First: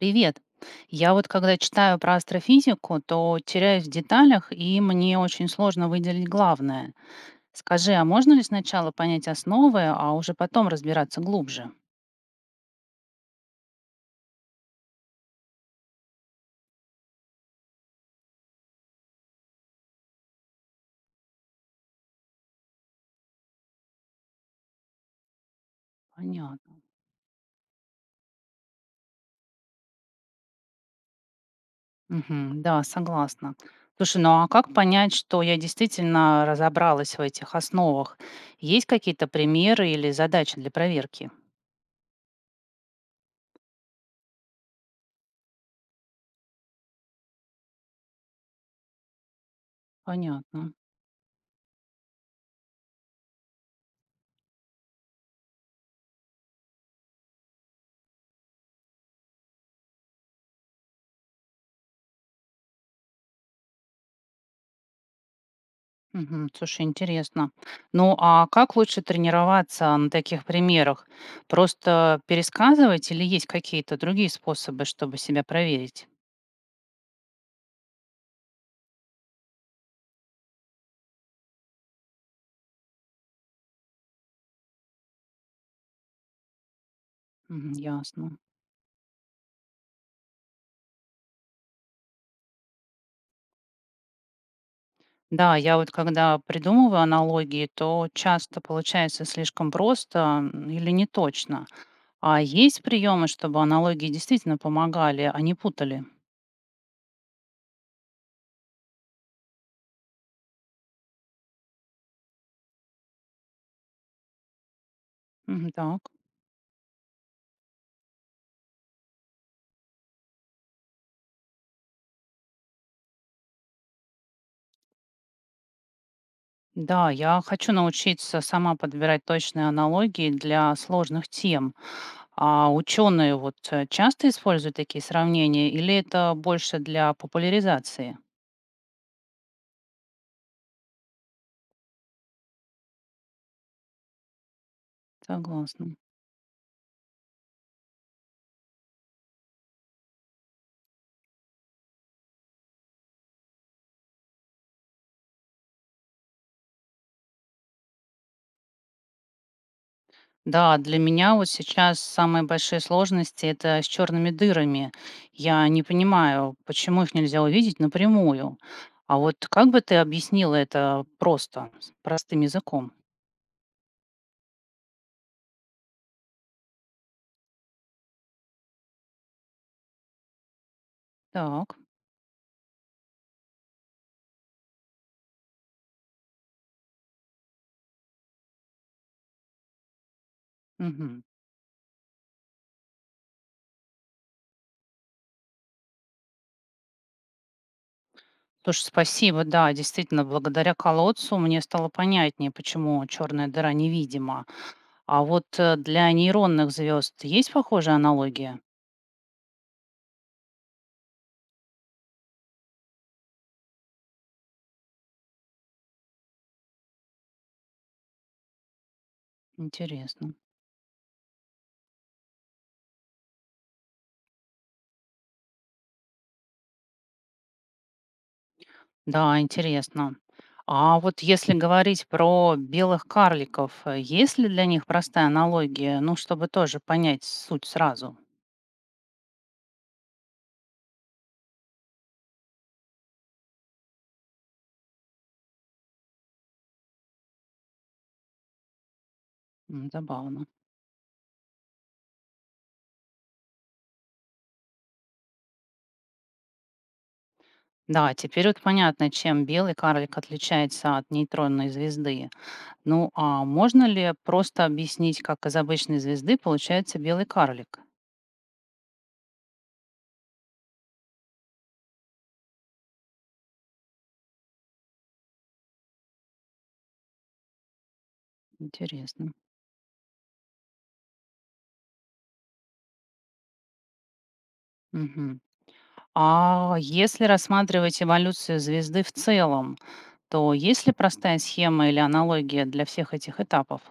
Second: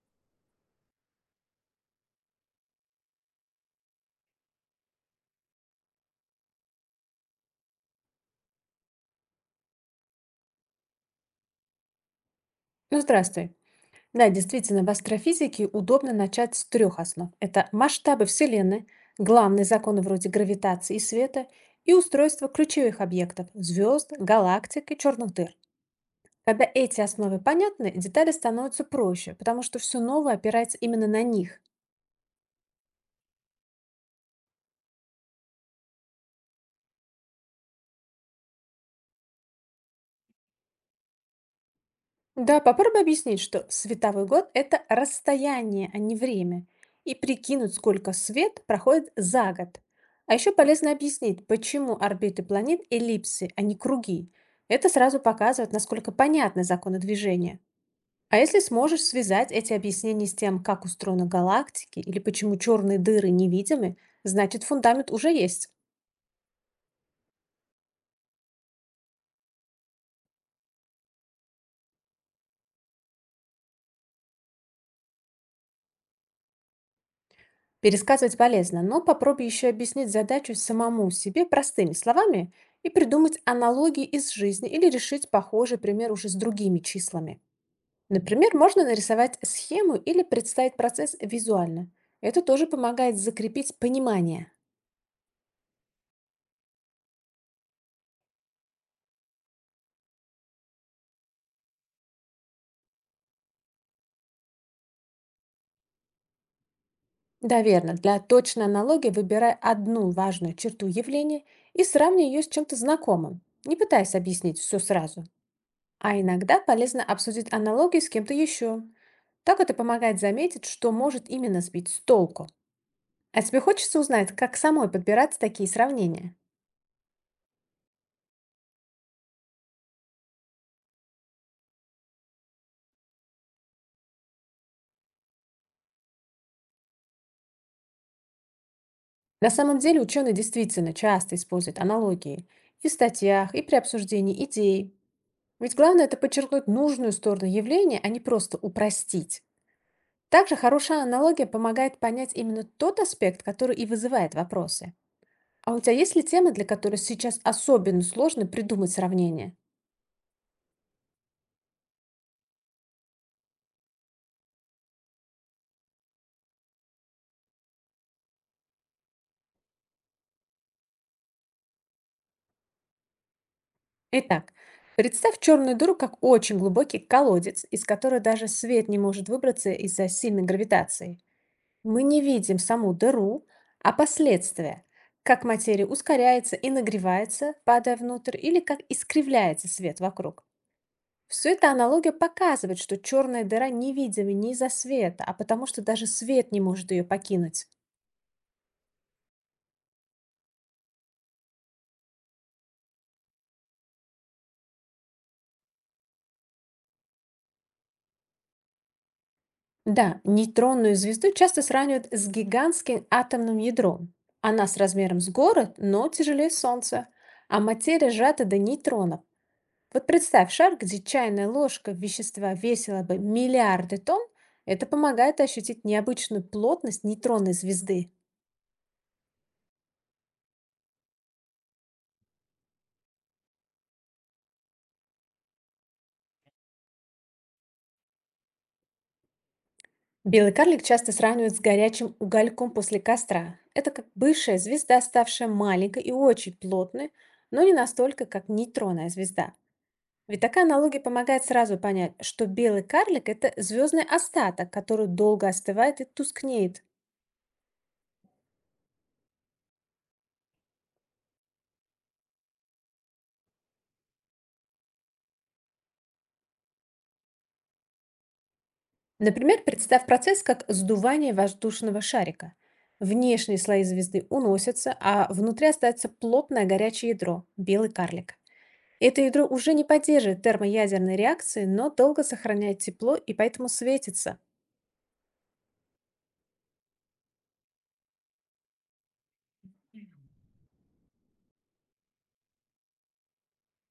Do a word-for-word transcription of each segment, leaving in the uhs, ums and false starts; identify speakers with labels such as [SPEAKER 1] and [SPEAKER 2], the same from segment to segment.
[SPEAKER 1] Привет. Я вот когда читаю про астрофизику, то теряюсь в деталях, и мне очень сложно выделить главное. Скажи, а можно ли сначала понять основы, а уже потом разбираться глубже?
[SPEAKER 2] Ну, здравствуй. Да, действительно, в астрофизике удобно начать с трех основ. Это масштабы Вселенной, главные законы вроде гравитации и света и устройство ключевых объектов– звезд, галактик и черных дыр. Когда
[SPEAKER 1] Понятно.
[SPEAKER 2] эти основы понятны, детали становятся проще, потому что все новое опирается именно на них.
[SPEAKER 1] Мгм, да, согласна. Слушай, ну а как понять, что я действительно разобралась в этих основах? Есть какие-то примеры или задачи для проверки?
[SPEAKER 2] Да, попробуй объяснить, что световой год– это расстояние, а не время, и прикинуть, сколько свет проходит за год. А еще
[SPEAKER 1] Понятно.
[SPEAKER 2] полезно объяснить, почему орбиты планет эллипсы, а не круги. Это сразу показывает, насколько понятны законы движения. А если сможешь связать эти объяснения с тем, как устроены галактики или почему черные дыры невидимы, значит фундамент уже есть.
[SPEAKER 1] Мгм. Слушай, интересно. Ну, а как лучше тренироваться на таких примерах? Просто пересказывать или есть какие-то другие способы, чтобы себя проверить?
[SPEAKER 2] Пересказывать полезно, но попробуй еще объяснить задачу самому себе простыми словами и придумать аналогии из жизни или решить похожий пример уже с другими числами.
[SPEAKER 1] Мгм, ясно.
[SPEAKER 2] Например, можно нарисовать схему или представить процесс визуально. Это тоже помогает закрепить понимание.
[SPEAKER 1] Да, я вот когда придумываю аналогии, то часто получается слишком просто м, или не точно. А есть приемы, чтобы аналогии действительно помогали, а не путали?
[SPEAKER 2] Да, верно. Для точной аналогии выбирай одну важную черту явления и сравни ее с чем-то знакомым. Не пытайся объяснить все сразу.
[SPEAKER 1] Мгм, так.
[SPEAKER 2] А иногда полезно обсудить аналогии с кем-то еще. Так это помогает заметить, что может именно сбить с толку. А тебе хочется узнать, как самой подбирать такие сравнения?
[SPEAKER 1] Да, я хочу научиться сама подбирать точные аналогии для сложных тем. А ученые вот э, часто используют такие сравнения или это больше для популяризации?
[SPEAKER 2] На самом деле ученые действительно часто используют аналогии и в статьях, и при обсуждении идей. Ведь
[SPEAKER 1] Согласна.
[SPEAKER 2] главное это подчеркнуть нужную сторону явления, а не просто упростить. Также хорошая аналогия помогает понять именно тот аспект, который и вызывает вопросы. А у тебя есть ли темы, для которой сейчас особенно сложно придумать сравнение?
[SPEAKER 1] Да, для меня вот сейчас самые большие сложности это с черными дырами. Я не понимаю, почему их нельзя увидеть напрямую. А вот как бы ты объяснила это просто, с простым языком?
[SPEAKER 2] Итак, представь черную дыру как очень глубокий колодец, из которого даже свет не может выбраться из-за сильной гравитации.
[SPEAKER 1] Так.
[SPEAKER 2] Мы не видим саму дыру, а последствия, как материя ускоряется и нагревается, падая внутрь, или как искривляется свет вокруг.
[SPEAKER 1] Мгм.
[SPEAKER 2] Все эта аналогия показывает, что черная дыра невидима не из-за света, а потому что даже свет не может ее покинуть.
[SPEAKER 1] Слушай, спасибо. Да, действительно, благодаря колодцу мне стало понятнее, почему черная дыра невидима. А вот, э, для нейронных звезд есть похожая аналогия?
[SPEAKER 2] Да, нейтронную звезду часто сравнивают с гигантским атомным ядром. Она с размером с город, но тяжелее Солнца, а материя сжата до нейтронов. Вот
[SPEAKER 1] Интересно.
[SPEAKER 2] представь шар, где чайная ложка вещества весила бы миллиарды тонн, это помогает ощутить необычную плотность нейтронной звезды.
[SPEAKER 1] Да, интересно. А вот если говорить про белых карликов, э, есть ли для них простая аналогия? Ну, чтобы тоже понять суть сразу.
[SPEAKER 2] Белый карлик часто сравнивают с горячим угольком после костра. Это как бывшая звезда, ставшая маленькой и очень плотной, но не настолько, как нейтронная звезда.
[SPEAKER 1] М,
[SPEAKER 2] Ведь
[SPEAKER 1] забавно.
[SPEAKER 2] такая аналогия помогает сразу понять, что белый карлик– это звездный остаток, который долго остывает и тускнеет.
[SPEAKER 1] Да, теперь вот понятно, чем белый карлик отличается от нейтронной звезды. Ну, а можно ли просто объяснить, как из обычной звезды получается белый карлик?
[SPEAKER 2] Например, представь процесс как сдувание воздушного шарика. Внешние слои звезды уносятся, а внутри остается плотное горячее ядро– белый карлик. Это
[SPEAKER 1] Интересно.
[SPEAKER 2] ядро уже не поддерживает термоядерной реакции, но долго сохраняет тепло и поэтому светится.
[SPEAKER 1] Мгм. А если рассматривать эволюцию звезды в целом, то есть ли простая схема или аналогия для всех этих этапов?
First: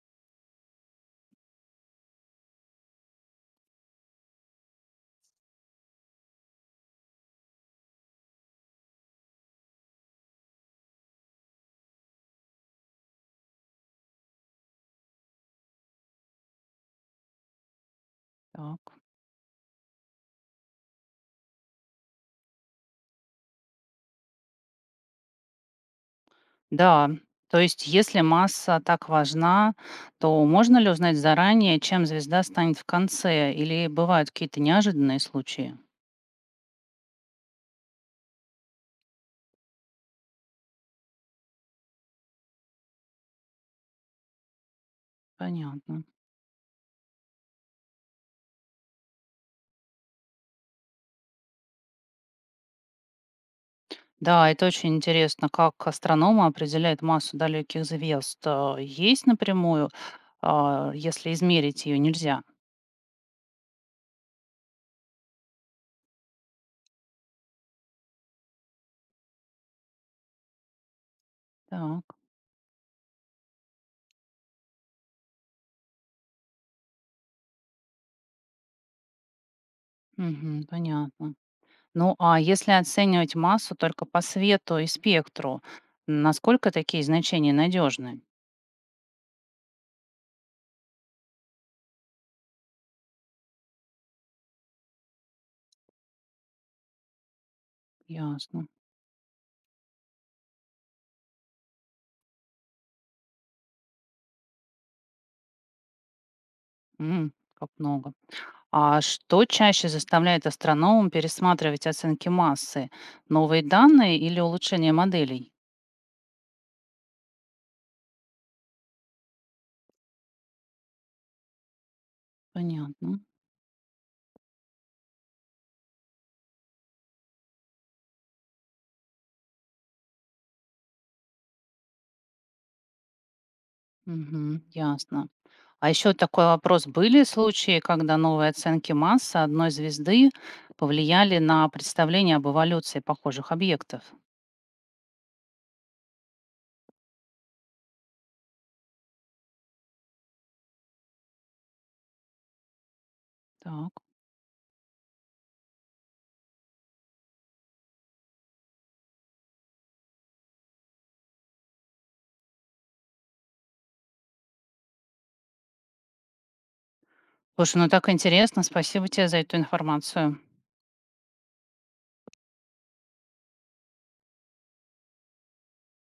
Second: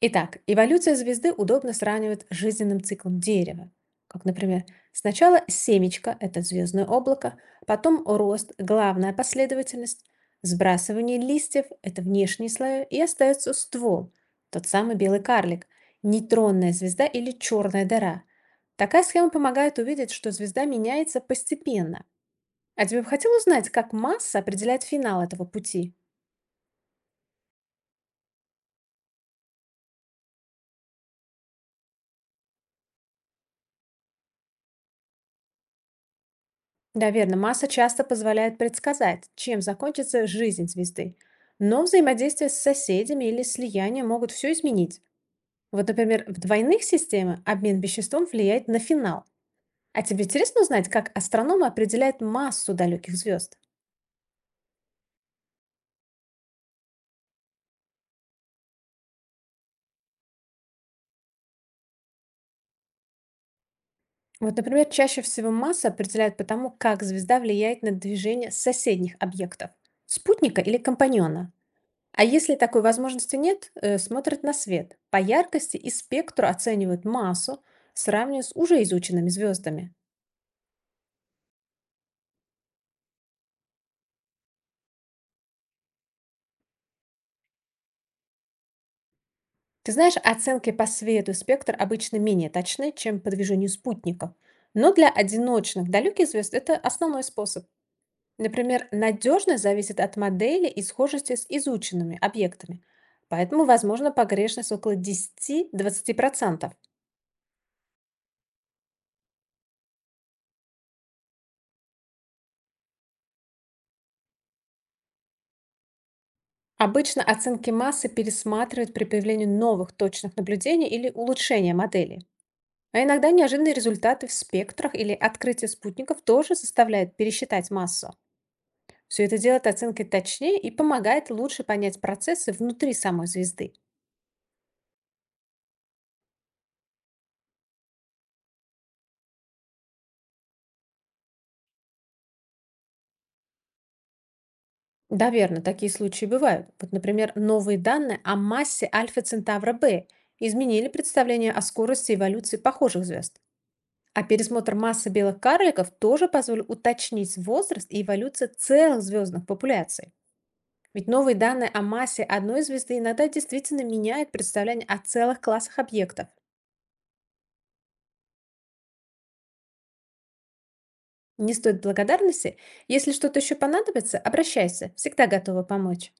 [SPEAKER 2] Итак, эволюция звезды удобно сравнивает с жизненным циклом дерева. Как, например, сначала семечко– это звездное облако, потом рост– главная последовательность, сбрасывание листьев– это внешний слой, и остается ствол– тот самый белый карлик, нейтронная звезда или черная дыра.
[SPEAKER 1] Так.
[SPEAKER 2] Такая схема помогает увидеть, что звезда меняется постепенно. А тебе бы хотел узнать, как масса определяет финал этого пути?
[SPEAKER 1] Да, то есть если масса так важна, то можно ли узнать заранее, чем звезда станет в конце, или бывают какие-то неожиданные случаи?
[SPEAKER 2] Да, верно. Масса часто позволяет предсказать, чем закончится жизнь звезды. Но взаимодействие с соседями или слияние могут все изменить. Вот,
[SPEAKER 1] Понятно.
[SPEAKER 2] например, в двойных системах обмен веществом влияет на финал. А тебе интересно узнать, как астрономы определяют массу далеких звезд?
[SPEAKER 1] Да, это очень интересно, как астрономы определяют массу далеких звезд. А, есть напрямую, а, если измерить ее нельзя.
[SPEAKER 2] Вот, например, чаще всего масса определяют по тому, как звезда влияет на движение соседних объектов– спутника или компаньона.
[SPEAKER 1] Так.
[SPEAKER 2] А если такой возможности нет, э, смотрят на свет. По яркости и спектру оценивают массу, сравнивая с уже изученными звездами.
[SPEAKER 1] Мгм, понятно. Ну, а если оценивать массу только по свету и спектру, насколько такие значения надежны?
[SPEAKER 2] Ты знаешь, оценки по свету и спектр обычно менее точны, чем по движению спутников. Но для одиночных далеких звезд это основной способ.
[SPEAKER 1] Ясно.
[SPEAKER 2] Например, надежность зависит от модели и схожести с изученными объектами. Поэтому возможна погрешность около десяти-двадцати процентов.
[SPEAKER 1] М, как много. А что чаще заставляет астрономам пересматривать оценки массы? Новые данные или улучшение моделей?
[SPEAKER 2] Обычно оценки массы пересматривают при появлении новых точных наблюдений или улучшения модели. А
[SPEAKER 1] Понятно.
[SPEAKER 2] иногда неожиданные результаты в спектрах или открытие спутников тоже заставляют пересчитать массу. Все это делает оценки точнее и помогает лучше понять процессы внутри самой звезды.
[SPEAKER 1] Мгм, ясно. А еще такой вопрос. Были случаи, когда новые оценки массы одной звезды повлияли на представление об эволюции похожих объектов?
[SPEAKER 2] Да, верно, такие случаи бывают. Вот, например, новые данные о массе Альфа Центавра Б изменили представление о скорости эволюции похожих звезд.
[SPEAKER 1] Так.
[SPEAKER 2] А пересмотр массы белых карликов тоже позволил уточнить возраст и эволюцию целых звездных популяций. Ведь новые данные о массе одной звезды иногда действительно меняют представление о целых классах объектов.
[SPEAKER 1] Слушай, ну так интересно. Спасибо тебе за эту информацию.
[SPEAKER 2] Не стоит благодарности. Если что-то еще понадобится, обращайся. Всегда готова помочь.